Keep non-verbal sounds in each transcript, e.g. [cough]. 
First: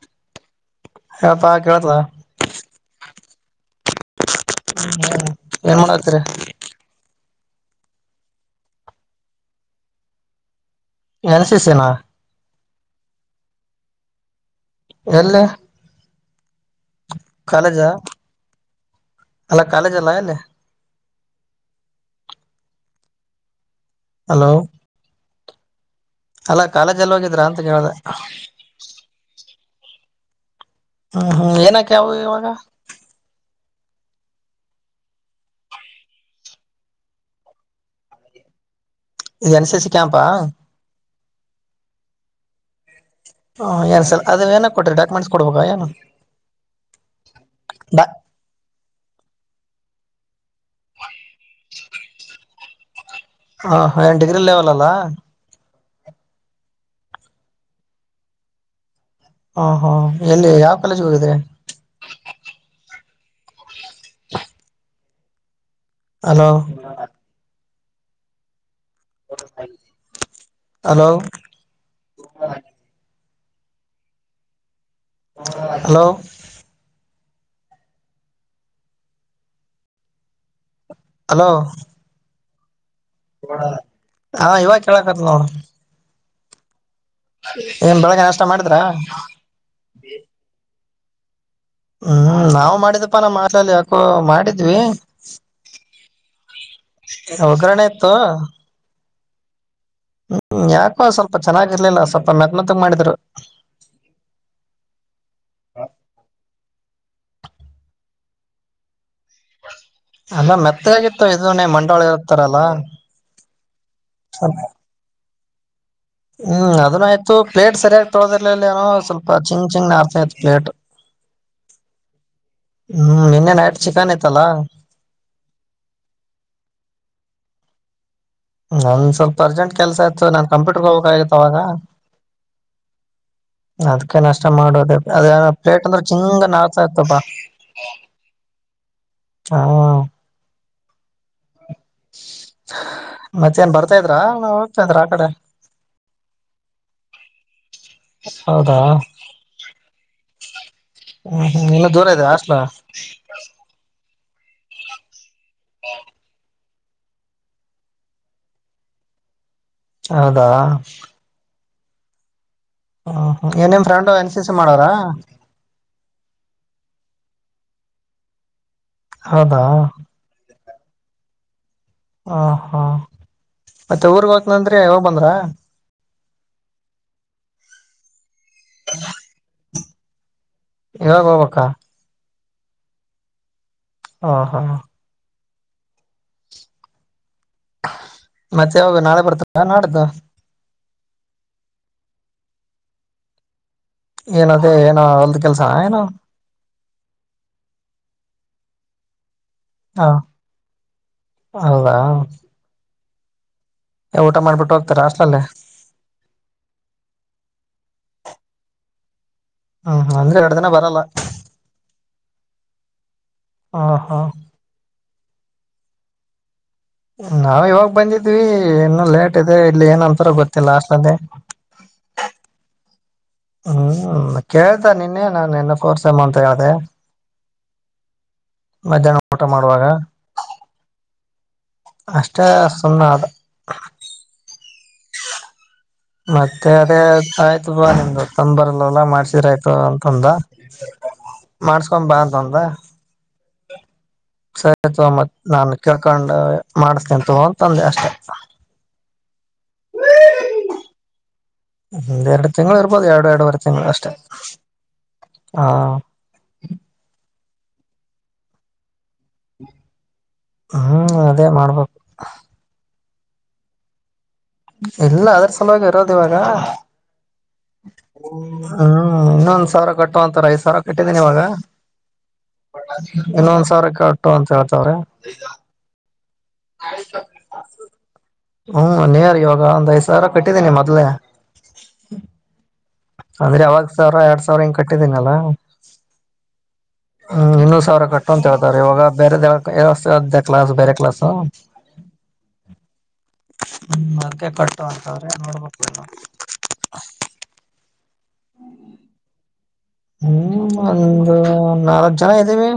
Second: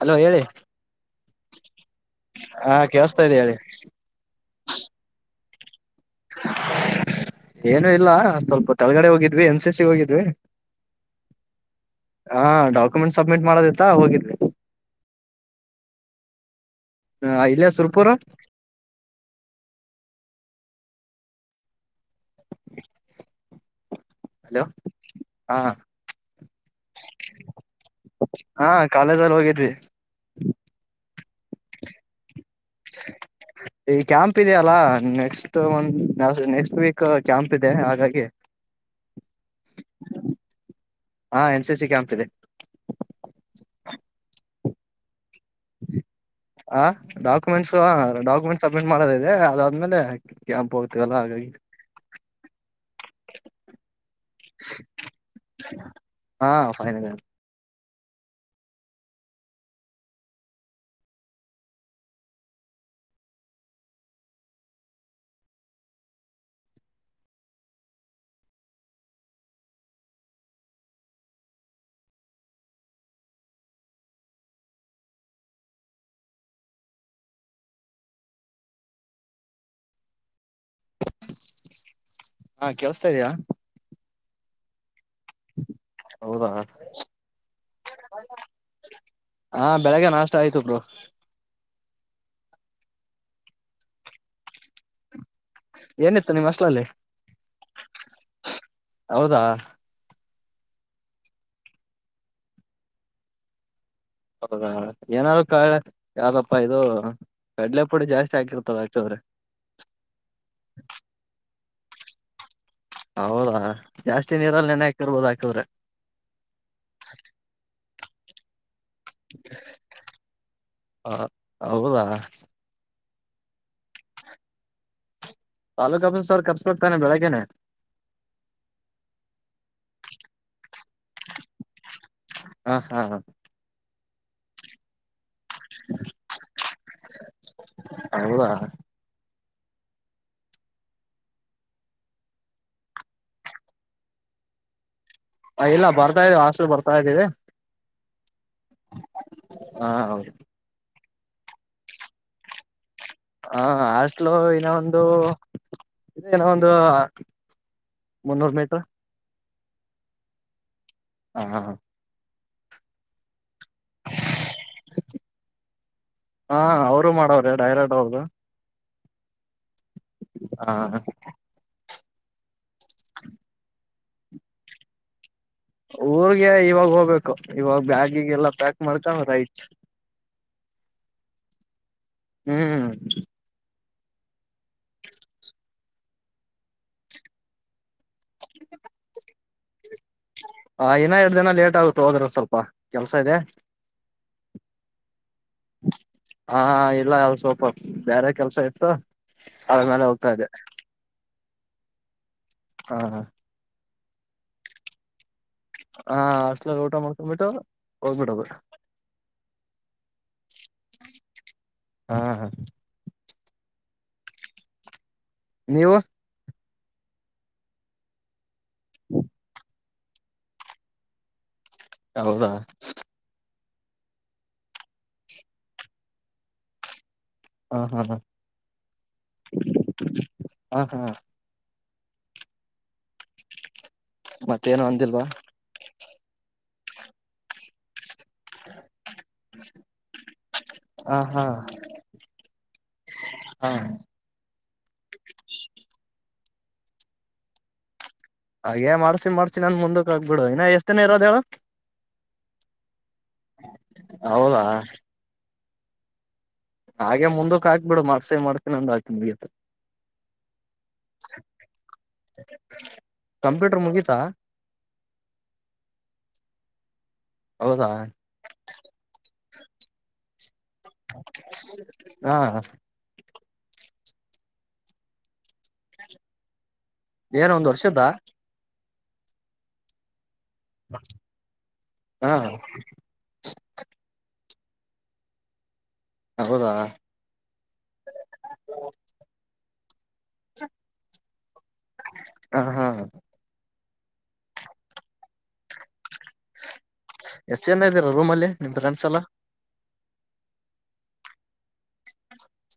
Hello ಹೇಳಿ ಹೇಳಪ್ಪಾ ಕೇಳ್ತದ ಹಾ ಕೇಳಸ್ತಾ ಇದ್ದ ಹೇಳಿ [unintelligible] ಹ್ಮ ಏನ್ ಮಾಡತರ [unintelligible] ಏನು ಇಲ್ಲ ಸ್ವಲ್ಪ ತಳಗಡೆ ಹೋಗಿದ್ವಿ ಎನ್ ಸಿ ಸಿ ಹೋಗಿದ್ವಿ [unintelligible] ಎನ್ ಸಿ ಸಿನ ಹಾ ಡಾಕ್ಯುಮೆಂಟ್ ಸಬ್ಮಿಟ್ ಮಾಡದಿತ್ತ ಹೋಗಿದ್ವಿ [unintelligible] ಎಲ್ಲಿ [unintelligible] ಹ ಇಲ್ಯ ಕಾಲೇಜ ಸುರ್ಪೂರ [unintelligible] ಅಲ್ಲ ಕಾಲೇಜ ಎಲ್ಲ ಅಲ್ಲೇ [unintelligible] ಹಲೋ [unintelligible] ಹಾ [unintelligible] ಅಲ್ಲಾ ಕಾಲೇಜ್ ಎಲ್ಲ ಹೋಗಿದ್ರ ಅಂತ ಕೇಳ್ದ ಹಾ ಕಾಲೇಜಲ್ಲಿ [unintelligible] ಹೋಗಿದ್ವಿ ಹ್ಮ್ ಹ್ಮ್ ಏನಕವು ಇವಾಗ [unintelligible] ಈ ಕ್ಯಾಂಪ್ ಇದೆಯಲ್ಲಾ ನೆಕ್ಸ್ಟ್ ಒ ನೆಕ್ಸ್ಟ್ ವೀಕ್ ಕ್ಯಾಂಪ್ ಇದೆ ಹಾಗಾಗಿ [unintelligible] ಹ [unintelligible] ಇದು ಎನ್ಸ ಸಿ ಸಿ ಕ್ಯಾಂಪಾ [unintelligible] ಹಾ ಎನ್ ಸಿ ಸಿ ಕ್ಯಾಂಪ್ ಇದೆ [unintelligible] ಹ್ ಏನ್ ಸ ಅದು ಏ ಕೊಟ್ರ ಡಾಕ್ಯುಟ್ಸ್. ಹ ಡಾಕ್ಯುಮೆಂಟ್ಸ್ ಡಾ ಡಾಕ್ಯುಮೆಂಟ್ [unintelligible] ಮಾಡದ ಇದೆ ಅದಾದ್ಮೇಲೆ ಕ್ಯಾಂಪ್ ಹೋಗ್ತವಲ್ಲ ಹಾಗಾಗಿ [unintelligible] ಹ ಏನ್ ಡಿಗ್ರೀ ಲೇವಾಲಲ್ಲಾ [unintelligible] ಹಾ ಫನಲ್ [unintelligible] ಹಾ ಹಾ ಎಲ್ಲಿ ಯಾವ್ ಕಾಲೇಜ್ ಹೋಗಿದ್ರೆ [unintelligible] ಹಲೋ [unintelligible] ಹಲೋ [unintelligible] ಹಲೋ [unintelligible] ಹಲೋ [unintelligible] ಹಾ ಕೆಲ್ಸ್ತಾ ಇದಯಾ [unintelligible] ಹಾ ಇವಾಗ ಕೇಳಕತ್ ನೋಡ [unintelligible] ಹೌದಾ ಬೆಳಗ್ಗೆ [unintelligible] ನಾಷ್ಟ ಮಾಡಿದ್ರಾ ಹಾ ಬೆಳಿಗ್ಗೆ ನಾಷ್ಟ ಆಯ್ತುಬ್ರು [unintelligible] ಹ್ಮ್ ನಾವ್ ಮಾಡಿದಪ್ಪಾನ ಮಾಲ್ಲ ಯಾಕೋ ಮಾಡಿದ್ವಿ ಏನಿತ್ತು ನಿಮ್ ಹಾಸ್ಟೆಲ್ ಅಲ್ಲಿ [unintelligible] ಅವಕರಣ ಇತ್ತು [unintelligible] ಹೌದಾ [unintelligible] ಹ್ಮ್ ಯಾಕೋ ಸ್ವಲ್ಪ ಚೆನ್ನಾಗಿರ್ಲಿಲ್ಲ ಸ್ವಲ್ಪ ಮೆಕ್ ಮತ್ತಗ್ ಮಾಡಿದ್ರು ಹೌದಾ ಏನಾದಾರರು ಕ ಯಾವ್ದಪ್ಪಾ ಇದು ಕಡಲೆ ಪುಡಿ ಜಾಸ್ತಿ ಹಾಕಿರ್ತಟವ್ರೆ ಾಳೆ ಇರ್ತಾರಲ್ಲಾ ಹೌದಾ ಜಾಸ್ತಿ ನೀರಲ್ಲಿ ನೆನೆ ಹಾಕ್ಿರ್ಬೋದು ಹಾಕವ್ರೆ ಹ್ಮ್ ಅದನ ಆಯ್ತು ಪ್ಲೇಟ್ ಸರಿಯಾಗಿ ತೊಳೋದಿರ್ಲ ಏನೋ ಸ್ವಲ್ಪ ಚಿಂಗ್ ಚಿಂಗ ಆರ್ತ ಪ್ಲೇಟ್ ಹ ಹೌದಾ ಹ್ಮ್ ನಿನ್ನೆ ನ ತಾಲೂಕಪ್ಪ ಸರ್ ಕಷ್ಟತ ಬೆಳಗೆ ಕ್ ಆಗತ್ತ ಅವಾಗ ಹಾ ಹಾ ಹ ಅದಕ್ಕೆ ನಷ್ಟ ಮಾಡೋದ ಅದ ಪ್ಲೇಟ್ ಅಂದ್ರೆ ಚಿಂಗ ನಡ್ತಾ ಇತಪ್ಪಾ ಹೌದಾ ಹಾ ಮತ್ತೆ ನ್ ಬರ್ತಾ ಇದ್ರ ನಾ ಹೋಗ್ತಂದ್ರ ಆ ಕಡೆ ಇಲ್ಲ ಬರ್ತಾ ಇದೀವಿ ಅಷ್ಟು ಬರ್ತಾ ಇದ್ದೀವಿ ಹೌದಾ ಹೌದು ಹ್ಮ್ ಹ್ಮ್ ಇನ್ನು ದೂರ ಇದೆ ಅಷ್ಟಲ ಹ ಅಷ್ಟಲು ಇನ್ನ ಒಂದುನೋ ಒಂದು ಒ ಮುನ್ನೂರು ಮೀಟರ್ ಹೌದಾ ಹ ಹಾ ಹಾ ಹ್ಮ ಏನಿಮ್ ಫ್ರೆಂಡ್ ಎನ್ ಸಿ ಸಿ ಮಾಡೋರ ಹಾ ಅವರು ಮಾಡವ್ರೆ ಡೈರೆಕ್ಟ್ ಹೌದು ಹೌದಾ ಹಾ ಹ ಹಾ ಮತ್ತೆ ಊರ್ಗ್ ಹೋಗಕ್ನಂದ್ರ ಯಾವಾಗ ಬಂದ್ರ ಊರ್ಗೆ ಇವಾಗ ಹೋಗ್ಬೇಕು ಇವಾಗ ಬ್ಯಾಗಿಿಗೆಲ್ಲಾ ಪ್ಯಾಕ್ ಮಾಡ್ಕೊಂಡ ಆತ ಇವಾಗ ಹೋಗಬಕ್ಕ ಹ್ಮ್ ಹಾ ಹಾ ಮತ್ತೆಾವಾಗ ನಾಳೆ ಬರ್ತ ನಾಡ್ದ ಹ ಇನ್ನ ಎರಡು ದಿನ ಲೇಟ್ ಆಗುತ್ತ ಹೋದ್ರರು ಸ್ವಲ್ಪ ಕೆಲ್ಸ ಇದೆ ಏನದೇ ಏನೋ ಹೊಲ್ದ ಕೆಲ್ಸ ಏನೋ ಹಾ ಇಲ್ಲ ಅಲ್ಲ ಸ್ವಲ್ಪ ಬೇರೆ ಕೆಲ್ಸ ಇ ಆ್ಮೇಲೆ ಹ ಹೋಗ್ತಾ ಇದೆ ಹೌದಾ ಹಾ ಹಾ ಊಟ ಮಾಡ್ಬಿಟ್ಟು ಹೋಗ್ತಾರಾ ಅಷ್ಟಲಲ್ಲೇ ಹಾ ಅಷ್ಟಲ ಊಟ ಮಾಡ್ಕೊ್ಂಬಿಟ್ಟು ಹೋಗ್ಬಿಟ್ಟ ಹೋಗ್ಬಿಟ್ಟ ಹ್ಮ್ ಹ ಅಂದ್ರೆ ಎರಡ ದಿನ ಬರಲ್ಲ ಹಾ ಹಾ ಹಾ ನೀವು ನಾಾವ್ ಇವಾಗ ಬಂದಿದ್ವಿ ಇನ್ನುೂ ಲೇಟ್ ಇದೆ ಇಲ್ಲಿ ಏನಂತರ ಗೊತ್ತಿಲ್ಲ ಅಸ್ ಅದೆೇ ಹೌದಾ ಹ್ಮ್ ಕೇಳ್ತ ನಿನ್ನೇ ನಾನು ನಿನ್ನ ಕೋರ್ಸಮ್ಮ ಅಂತ ಹೇಳ್ದೆ ಹ ಹಾ ಹಾ ಮಧ್ಯಾಹ್ನ ಊಟ ಮಾಡುವಾಗ ಹ ಹಾ ಅಷ್ಟೇ ಸುಮ್ಮ ಅದ ಮತ್ತೇಏನ ಅಂದಿಲ್ವಾ ಮತ್ತೆ ಅದೇ ಆಯ್ತು ಬಾ ನಿಮ್ದು ತಂದ್ ಬರಲ್ಲವಲ್ಲ ಮಾಡ್ಸೀರ ಆಯ್ತು ಅಂತಂದ ಹ ಹಾ ಮಾಡಸ್ಕೊ ಬಾ ಅಂತಂತ ಹಾ. [unintelligible] ಮತ್ ನಾನು ಕೇಳ್ಕೊಂಡು ಮಾಡುಸ್ತೀನಿ ತಗೋ ಅಂತಂದೆ ಅಷ್ಟೇ. ಹಾಗೇ ಮಾಡುಸ್ತೀನಿ ಮಾಡಿಸ್ತೀನಿ ಅಂದ ಮುಂದಕ್ ಆಗ್ಬಿಡು ಇನ್ನ ಎಷ್ಟ ದಿನ ಇರೋದ ಹೇಳು. ಎರಡು ತಿಂಗಳು ಇರ್ಬೋದು ಎರಡು ಎರಡುುವರೆ ತಿಂಗಳು ಅಷ್ಟೇ ಹೌದಾ ಹಾ. ಹಾಗೆ ಮುಂದಕ್ ಹಾಕ್ಬಿಡು ಮಾಡಿಸ್ತೀನಿ ಮಾಡಿಸ್ತೀನಿ ಒಂದ ಹಾಗ್ ಹ ಅದೇ ಮಾಡ್ಬೇಕು. ಕಂಪ್ಯೂಟರ್ ಮುಗೀತಾ. ಎಲ್ಲ ಅದುರ್ ಸಲುವಾಗಿ ಇರೋದು ಇವಾಗ. ಹೌದಾ ಹ್ಮ್ ಇನ್ನೊಂದ್ ಸಾವಿರ ಕಟ್ಟು ಅಂತಾರೆ ರೈಸ್ ಸಾವಿರ ಕಟ್ಟಿದ್ದೀನಿ ಇವಾಗ ಹಾ ಇನ್ನೊಂದ ಸಾವಿರ ಕ [unintelligible] ಅಂತ ಹೇಳ್ತವ್ರೆ. ಏನ್ ಒಂದ್ ವರ್ಷುದ್ದ. ಹ್ಮ ಒಂನ್ ಇಯರ್ ಇವಾಗ ಒಂದ್ ಐದ್ ಸಾವಿರ ಕಟ್ಟಿದ್ದೀನಿ ಮೊದ್ಲೇ ಹಾ ಅಂದ್ರೆ ಯಾವಾಗ ಸಾವಿರ ಎರಡ್ ಸವ್ ಸಾವ್ರರ ಹಿಂಗ್ ಕಟ್ಟಿದೀನಲ್ಲ. ಹೌದಾ ಹ್ಮ್ ಇನ್ನು ಸಾವಿರ ಕಟ್ಟು ಅಂತ ಹೇಳ್ತಾರೆ ಇವಾಗ ಬೇರೆದ್ ಯಾವ್ದೊಕೋ ಎನೋ ಕ್ಲಾಸ್ ಬೇರೆ ಕ್ಲಾಸ್. ಹ್ಮ ಹಾ ಹ್ಮ ಅದಗೆ ಕಟ್ಟು ಅಂತವ್ರೆ ನೋಡ್ಬೇಕು ರೂಮಲ್ಲಿ ನಿಮ್ ಫ್ರೆಂಡ್ಸ್ ಎಲ್ಲಾ. ಹ್ಮ್ ಒಂದು ನಾಲ್ಕ ಜನ ಇದ್ದೇವಿ.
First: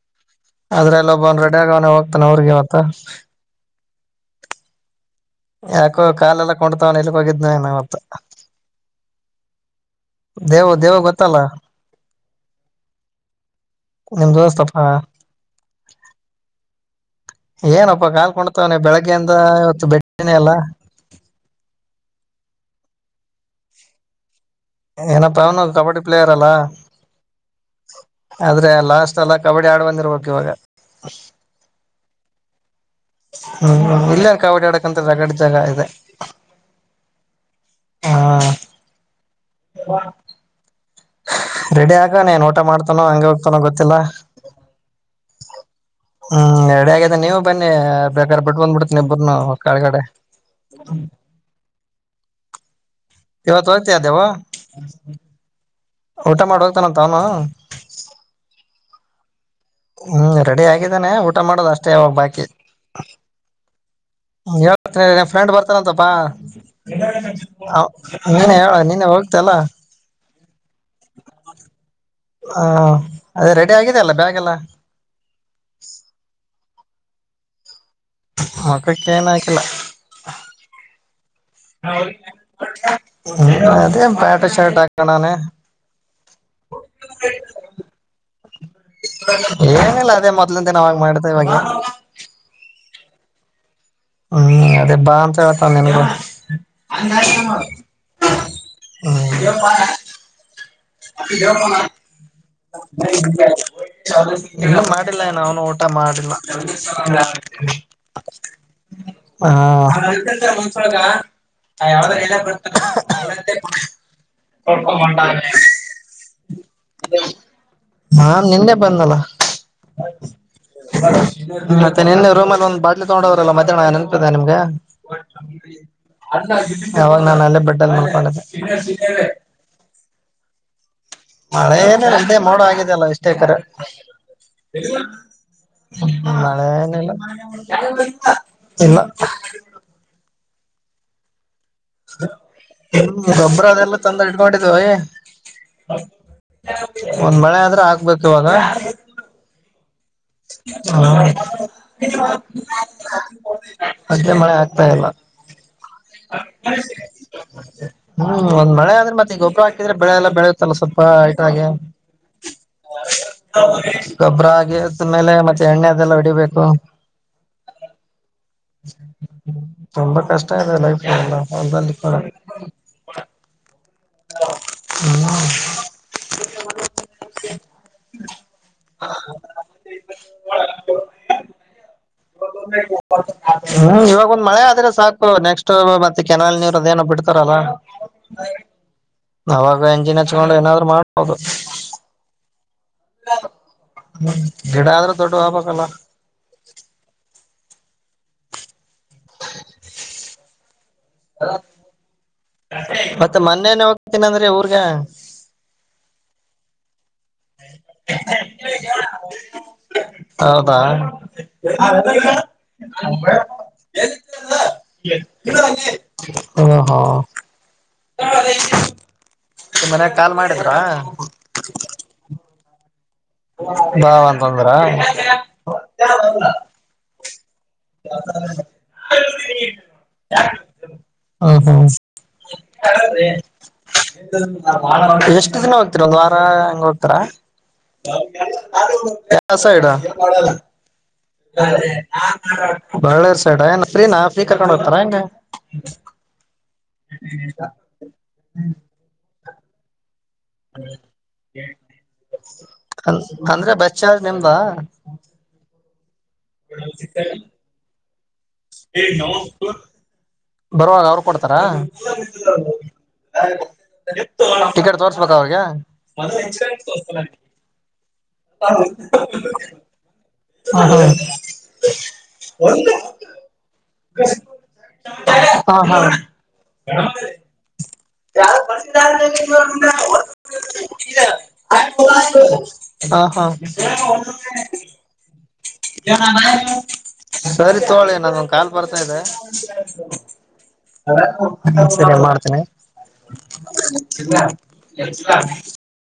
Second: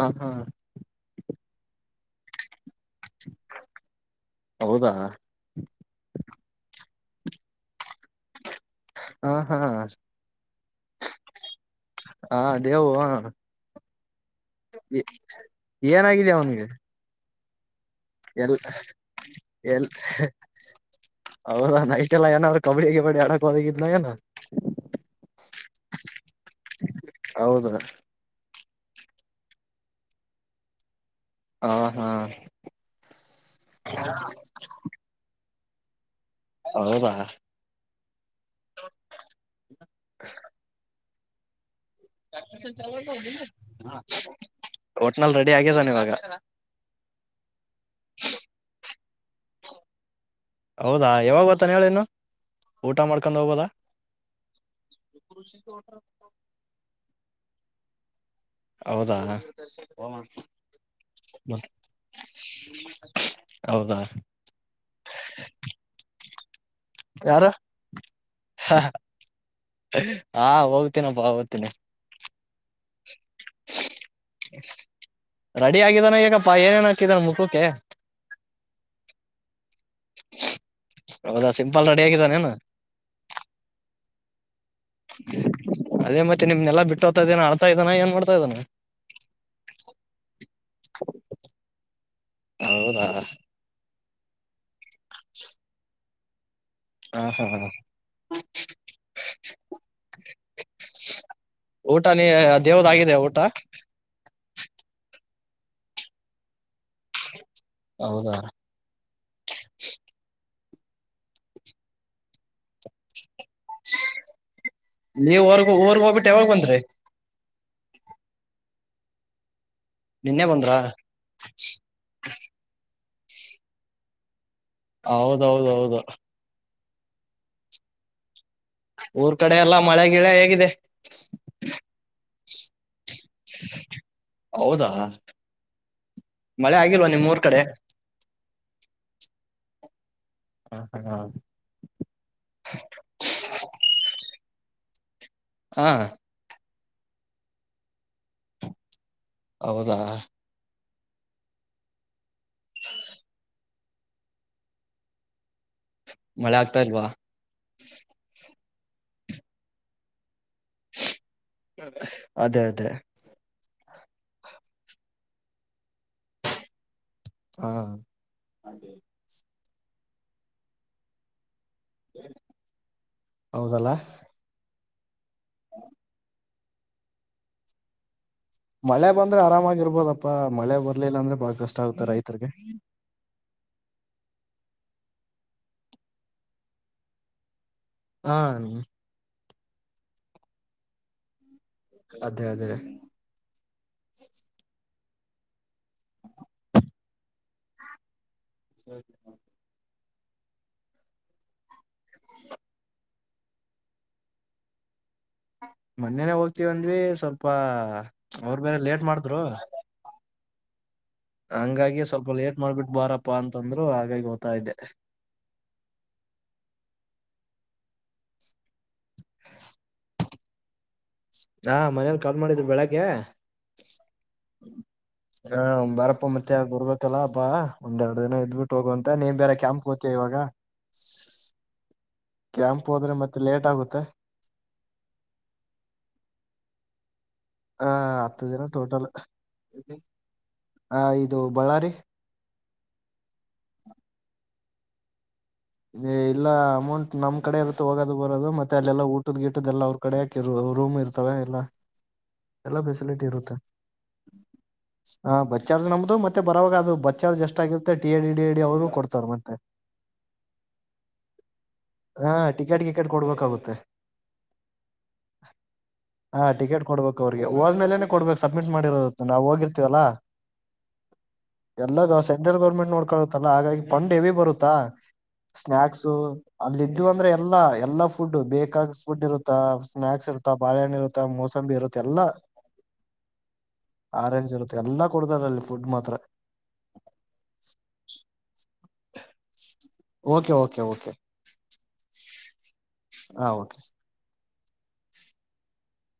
ಹ ಹಾ ಆದ್ರಲ್ ಒಬ್ಬ ರೆಡಿಯಾಗವ್ನೆ ಹೋಗ್ತಾನ ಊರಿಗೆ ಇವತ್ತು. ಹೌದಾ ಯಾಕೋ ಕಾಲೆಲ್ಲ ಕುಂಡ್ತಾವನೆ ಎಲ್ಲಿಗ್ ಹೋಗಿದ್ನ ಇವತ್ತ ಹ್ಮ ಹು ದೇವ್ ದೇವು ಗೊತ್ತಲ್ಲ. ಹಾ ದೇವು ನಿಮ್ ದೋಸ್ತಪ್ಪ ಏ ಏನಾಗಿದೆ ಅವನಿಗೆ. ಏನಪ್ಪಾ ಕಾಲ್ ಎಲ್ ಕುಂಟುತಾವ್ನೆ ಬೆಳಗ್ಗೆಯಿಂದ ಇವತ್ತು ಎಲ್ ಬೆಟಿನೆ ಇಲ್ಲ. [unintelligible] ಎಲ್ಲ ಏನಾದ್ರು ಕಬಡ್ಡಿ ಗಿಬಡ್ಡಿ ಆಡಕ ಹೋಗಿದ್ನೊ ಏನೋ. ಏನಪ್ಪ ಅವನು ಕಬಡ್ಡಿ ಪ್ಲೇಯರ್ ಅಲ್ಲ ಹೌದು ಆದ್ರೆ ಲಾಸ್ಟ್ ಅಲ್ಲ ಕಬಡ್ಡಿ ಆಡ್ ಬಂದಿರ್ಬೇಕು ಇವಾಗ. ಆ ಹಾ ಹ್ಮ್ ಇಲ್ಲೇನು ಕಬ್ಬಡಿ ಆಡಕ್ ಅಂತ ಜಗಡ್ ಜಾಗ ಇದೆ. ಹೌದಾ ಹಾ ಹ ರೆಡಿ ಆಗವ್ನೆ ಏನು ಊಟ ಮಾಡ್ತಾನೋ ಹಂಗೆ ಹೋಗ್ತನೋ ಗೊತ್ತಿಲ್ಲ. ಒಟ್ನಲ್ಲಿ ರೆಡಿ ಆಗ್ಯದಾನ ಇವಾಗ ಹ್ಮ್ ರೆಡಿ ಆಗೇದ ನೀವು ಬನ್ನಿ ಬೇಕಾದ್ರೇ ಬಿಟ್ ಬಂದ್ಬಿಡ್ತೀನಿ. ನಿಮ್ಮಿಬ್ಬರನ್ನು ಕೆಳಗಡೆ. ಹೌದಾ ಯಾವಾಗ ಬರ್ತಾರೆ ಹೇಳಿನು ಊಟ ಮಾಡ್ ಇವತ್ತು ಹೋಗ್ತ್ಯ ದೇವು ಊಟ ಮಾಡ ಹೋಗ್ತಾನಂತ ಅವನು. ಹೌದಾ ಹ್ಮ್ ರೆಡಿ ಆಗಿದ್ದಾನೆ ಊಟ ಮಾಡೋದ ಅಷ್ಟೇ ಇವಾಗ ಬಾಕಿ. ಹೌದಾ ಹೇಳ್ತ ನಿನ್ ಫ್ರೆಂಡ್ ಬರ್ತಾನಂತಪ್ಪಾ. ಯಾರು ಹ ನೀನೆ ಹೇಳು ನೀನೆ ಹೋಗ್ತ್ಯಲ್ಲ. ಹಾ ಹೋಗ್ತೀನಪ್ಪಾ ಹೋಗ್ತೀನಿ ಹ ಅದೇ ರೆಡಿ ಆಗಿದ ಅಲ್ಲ ಬ್ಯಾಗ ಎಲ್ಲ. ರೆಡಿ ಆಗಿದಾನ ಈಗಪ್ಪಾ ಏನೇನ್ ಹಾಕಿದಾನ ಮುಖಕ್ಕೆ. ಮುಖಕ್ಕೆ ಏನು ಆಕಿಲ್ಲ. ಹೌದಾ ಸಿಂಪಲ್ ರೆಡಿ ಆಗಿದಾನೇನು ಅದೇ ಪ್ಯಾಂಟ್ ಶರ್ಟ್ ಆಕಂಡವನೇ. ನಿಮ್ನೆಲ್ಲ ಬಿಟ್ಟೋಗತ ಇದಾನ ಅಳ್ತಾ ಇದಾನ ಏನ್ ಮಾಡತಾ ಇದಾನಾ. ಏನಿಲ್ಲ ಅದೇ ಮೊದ್ಲಂದನಾವಾಗ ಮಾಡದೆ ಇವಾಗ ಹ ಹ್ಮ್ ಅದೇ ಬಾ ಅಂತೇಳತಾನ ನಿನಗ ಹ ಹಾ ಅ [unintelligible] ಅ ಜ ಊಟ ನೀ ದೇವ್ದ ಆಗಿದೆ ಊಟ [unintelligible] ಇಲ್ಲ ಮಾಡಿಲ್ಲ ಇನ ಅವನು ಊಟ ಮಾಡಿಲ್ಲ ಹೌದಾ ಹಾ ಗ ಯಾವ್ದ ಎ ಬತ [unintelligible] ಳಪ ಮಟ [unintelligible] ಊರಗ್ ಹೋಗ್ಬಿಟ್ಟ ಯಾವಾಗ ಬಂದ್ರರಿ ಹಾ ನಿನ್ನೆ ಬಂದನಲ್ಲ ನಿನ್ನೆ ಬಂದ್ರಾ ಮತ್ತೆ ನಿನ್ನೆ ರೂಮಲ್ಲಿ ಒಂದ್ ಬಾಟ್ಲಿ ತಗೊಂಡದ್ರಲ್ಲ ಮಧ್ಯಾಹ್ನ ನೆನಪಿದೆ ನಿಮ್ಗೆ ಹೌದೌದೌದು ಯಾವಾಗ ನಾನ ಅಲ್ಲೇ ಬೆಡ್ಡಲ್ಲಿ ಮಲಕೂಂಡಿದ್ದೆ ಊರ್ ಕಡೆ ಎಲ್ಲಾ ಮಳೆ ಗಿಳೆ ಹೇಗಿದೆ ಮಳೆನೇ ಮೋಡ ಆಗಿದಲ್ಲ ಇಷ್ಟೇ ಕರೆ ಹೌದಾ ಮಳೆ ಏನ ಆಗಿಲ್ವಾ ನಿಮ್ ಊರ್ ಕಡೆ ಇಲ್ಲ ಇಲ್ಲ ಹ ಹಾ ಹಾ ಹ್ಮ್ ಗೊಬ್ಬರ ಅದೆಲ್ಲ ತಂದ ಇಡ್ಕೊಂಡಿದ್ವಿ ಹಾ ಒಂದ್ ಮಳೆ ಆದ್ರೆ ಹಾಕ್ಬೇಕ ಇವಾಗ ಹೌದಾ ಹಾ ಅದೇ ಮಳೆ ಆಗ್ತಾ ಇಲ್ಲ ಮಳೆ ಆಗ್ತಾ ಇಲ್ವಾ ಹ್ಮ್ ಒಂದ ಮಳೆ ಆದ್ರೆ ಮತ್ತೆ ಈ ಗೊಬ್ಬರ ಹಾಕಿದ್ರೆ ಬೆಳೆಲ್ಲ ಬೆಳೆ ಲ್ಲ ಸ್ವಲ್ಪ ಇದಾಗೆ ಅದೇ ಅದೇ ಗೊಬ್ಬರ ಹಾಗೆ ಮೇಲೆ ಮತ್ತೆ ಎಣ್ಣೆ ಅದೆಲ್ಲ ಹೊಡಿಬೇಕು ಹಾ ತುಂಬಾ ಕಷ್ಟ ಇದೆ ಲೈಫ ಎಲ್ಲ ಹೂಲದಲ್ಲಿ ಕೊಡ ಹೌದಲ್ಲ ಹ್ಮ [inaudible] [inaudible] ಮಳೆ ಬಂದ್ರೆ ಆರಾಮಾಗಿರ್ಬೋದಪ್ಪಾ ಮಳೆ ಬರ್ಲಿಲ್ಲ ಅಂದ್ರೆ ಬಾಳ ಕಷ್ಟ ಆಗ್ತಾರೆ ರೈತ ಹ್ಮ್ ಇವಾಗ ಒಂದು ಮಳೆ ಆದ್ರೆ ಸಾಕು ನೆಕ್ಸ್ಟ್ ಮತ್ತೆ ಕೆನಾಲ್ ನೀರು ಅದೇನೂ ಬಿಡ್ತಾರಲ್ಲಾ ಹಾ ಅವಾಗ ಎಂಜಿನ್ ಹಚ್ಕೊಂಡು ಏನಾದ್ರು ಮಾಡ್ಬೋದು ಅದೇ ಅದೇ ಹ್ಮ್ ಗಿಡ ಆದ್ರೂ ದೊಡ್ಡ ಹಾಬೇಕ್ಲ್ ಸರಿ ಮತ್ತೆ ಮೊನ್ನೆನೆ ಹೋಗತೀನಂದ್ರಿ ಊರ್ಗೆ ಒಂದ್ವಿ ಸ್ವಲ್ಪ ಅವರು ಬೇರೆ ಲೇಟ್ ಮಾಡಿದ್ರು ಹೌದಾ ಹಂಗಾಗಿ ಸ್ವಲ್ಪ ಲೇಟ್ ಮಾಡ್ಬಿಟ್ ಬಾರಪ್ಪಾ ಅಂತಂದ್ರು ಹಾಗಾಗಿ ಹೋತಾಯಿದ್ದೆ ಹ ಹಾ ನಿಮ್ಮ ಮನ್ಯಾಗ ಕಾಲ್ ಮಾಡಿದ್ರಾ ಹಾ ಮನೇಲಿ ಕಾಲ್ ಮಾಡಿದ್ರು ಬೆಳಿಗ್ಗೆ ಬಾ ಅಂತಂದ್ರ ಹಾ ಬಾರಪ್ಪ ಮತ್ತೆ ಬರ್ಬೇಕಲ್ಲ ಬಾ ಒಂದೆರಡು ಇದ್ಬಿಟ್ಟು ಹೋಗು ಅಂತ ನೀನ್ ಬೇರೆ ಕ್ಯಾಂಪ್ ಹೋಗ್ತ ಇವಾಗ ಹ ಹ ಕ್ಯಾಂಪ್ ಹೋದ್ರೆ ಮತ್ತೆ ಲೇಟ್ ಆಗುತ್ತೆ [unintelligible] ಎಷ್ಟು ದಿನ ಹೋಗ್ತಿರ ಒಂದು ವಾರ ಹಂಗ ಹೋಗ. ಆತ. ಆ [unintelligible] ಹತ್ತು ದಿನ ಟೋಟಲ್ ಯಾವ ಸೈಡ ಆ ಇದು [unintelligible] ಬಳ್ಳಾರಿ ಬಳ್ಳೇರ್ ಸೈಡ್ ಏನ್ ಫ್ರೀನಾ ಫ್ರೀ ಕರ್ಕೊಂಡ್ ಹೋಗತಾರ ಹೆಂಗೆ. ಇ ಇಲ್ಲ ಅಮೌಂಟ್ ನಮ್ ಕಡೆ ಇರುತ್ತ ಹೋಗೋದು ಬರೋದು ಮತ್ತೆ ಅಲ್ಲೆಲ್ಲ ಊಟದ ಗಿಟ್ಟದು ಎಲ್ಲರು. ಕೆಲವು ರೂಮ್ ಇರ್ತದೆ ಎಲ್ಲ. ಎಲ್ಲ ಫೆಸಿಲಿಟಿ ಇರುತ್ತೆ ಅಂದ್ರೆ ಬಸ್ ಚಾರ್ಜ್ ನಿಮ್ದ ಹ್ಮ್ಮ್ ಬಸ್ಸ ಚಾರ್ಜ್ ನಮ್ದ ಮತ್ತ. ಮತ್ತೆ ಬರವಾಗ ಅದು ಬಚ್ಚಾರ ಎಷ್ಟು ಆಗಿರುತ್ತೆ ಟಿಎಡಿ ಡಿಎಡಿ ಅವರು ಕೊಡ್ತಾರ ಮತ್ತೆ. ಬರುವಾಗ ಅವ್ರು ಕೊಡ್ತಾರ. ಹಾ ಟಿಕೆಟ್ [unintelligible] ಗಿಕೆಟ್ ಕೊಡ್ಬೇಕಾಗುತ್ತೆ [unintelligible] ಟಿಕೆಟ್ ತೋರ್ಸ್ಬೇಕ ಅವ್ರಿಗೆ. ಹೋದಮೇಲೆ ನೆ ಅವ್ರಿಗೆ ಕೊಡ್ಬೇಕು ಸಬ್ಮಿಟ್ ಮಾಡಿರತಿವಿ ಅಲ್ವಾ ನಾವು ಹೋಗಿರ್ತೀವಲ್ಲಾ. ಎಲ್ಲ ಸೆಂಟ್ರಲ್ ಗೌರ್ಮೆಂಟ್ ನೋಡ್ಕೊಳುತ್ತಲ್ಲ ಹಾಗಾಗಿ ಫಂಡ್ ಹೆವಿ ಬರುತ್ತಾ. ಹಾ ಹಾ ಸ್ನಾಕ್ಸ್ ಅಲ್ಲಿ ಹೋದವು ಅಂದ್ರೆ ಎಲ್ಲಾ ಎಲ್ಲಾ ಫುಡ್ ಬೇಕಾದ ಫುಡ್ ಇರುತ್ತಾ ಸ್ನಾಕ್ಸ್. ಬಾಳಹಣ್ಣ ಇರುತ್ತಾ ಮೋಸಂಬಿ ಇರುತ್ತ. ಹಾ ಹಾ ಆರೆಂಜ್ ಇರುತ್ತೆ ಎಲ್ಲಾ ಕೊಡ್ತಾರ ಅಲ್ಲಿ ಫುಡ್ ಮಾತ್ರ [unintelligible] ಸರಿ ತೋಗ ಲೆ ನಂದು ಒಂದು ಕಾಲ್ ಬರ್ತಾ ಇದೆ. ಓಕೆ ಓಕೆ ಓಕೆ ಬರ್ತಾ ಇದೆ ಸರಿ ಮಾಡ್ತೇನೆ ಹಾ ಓಕೆ [unintelligible]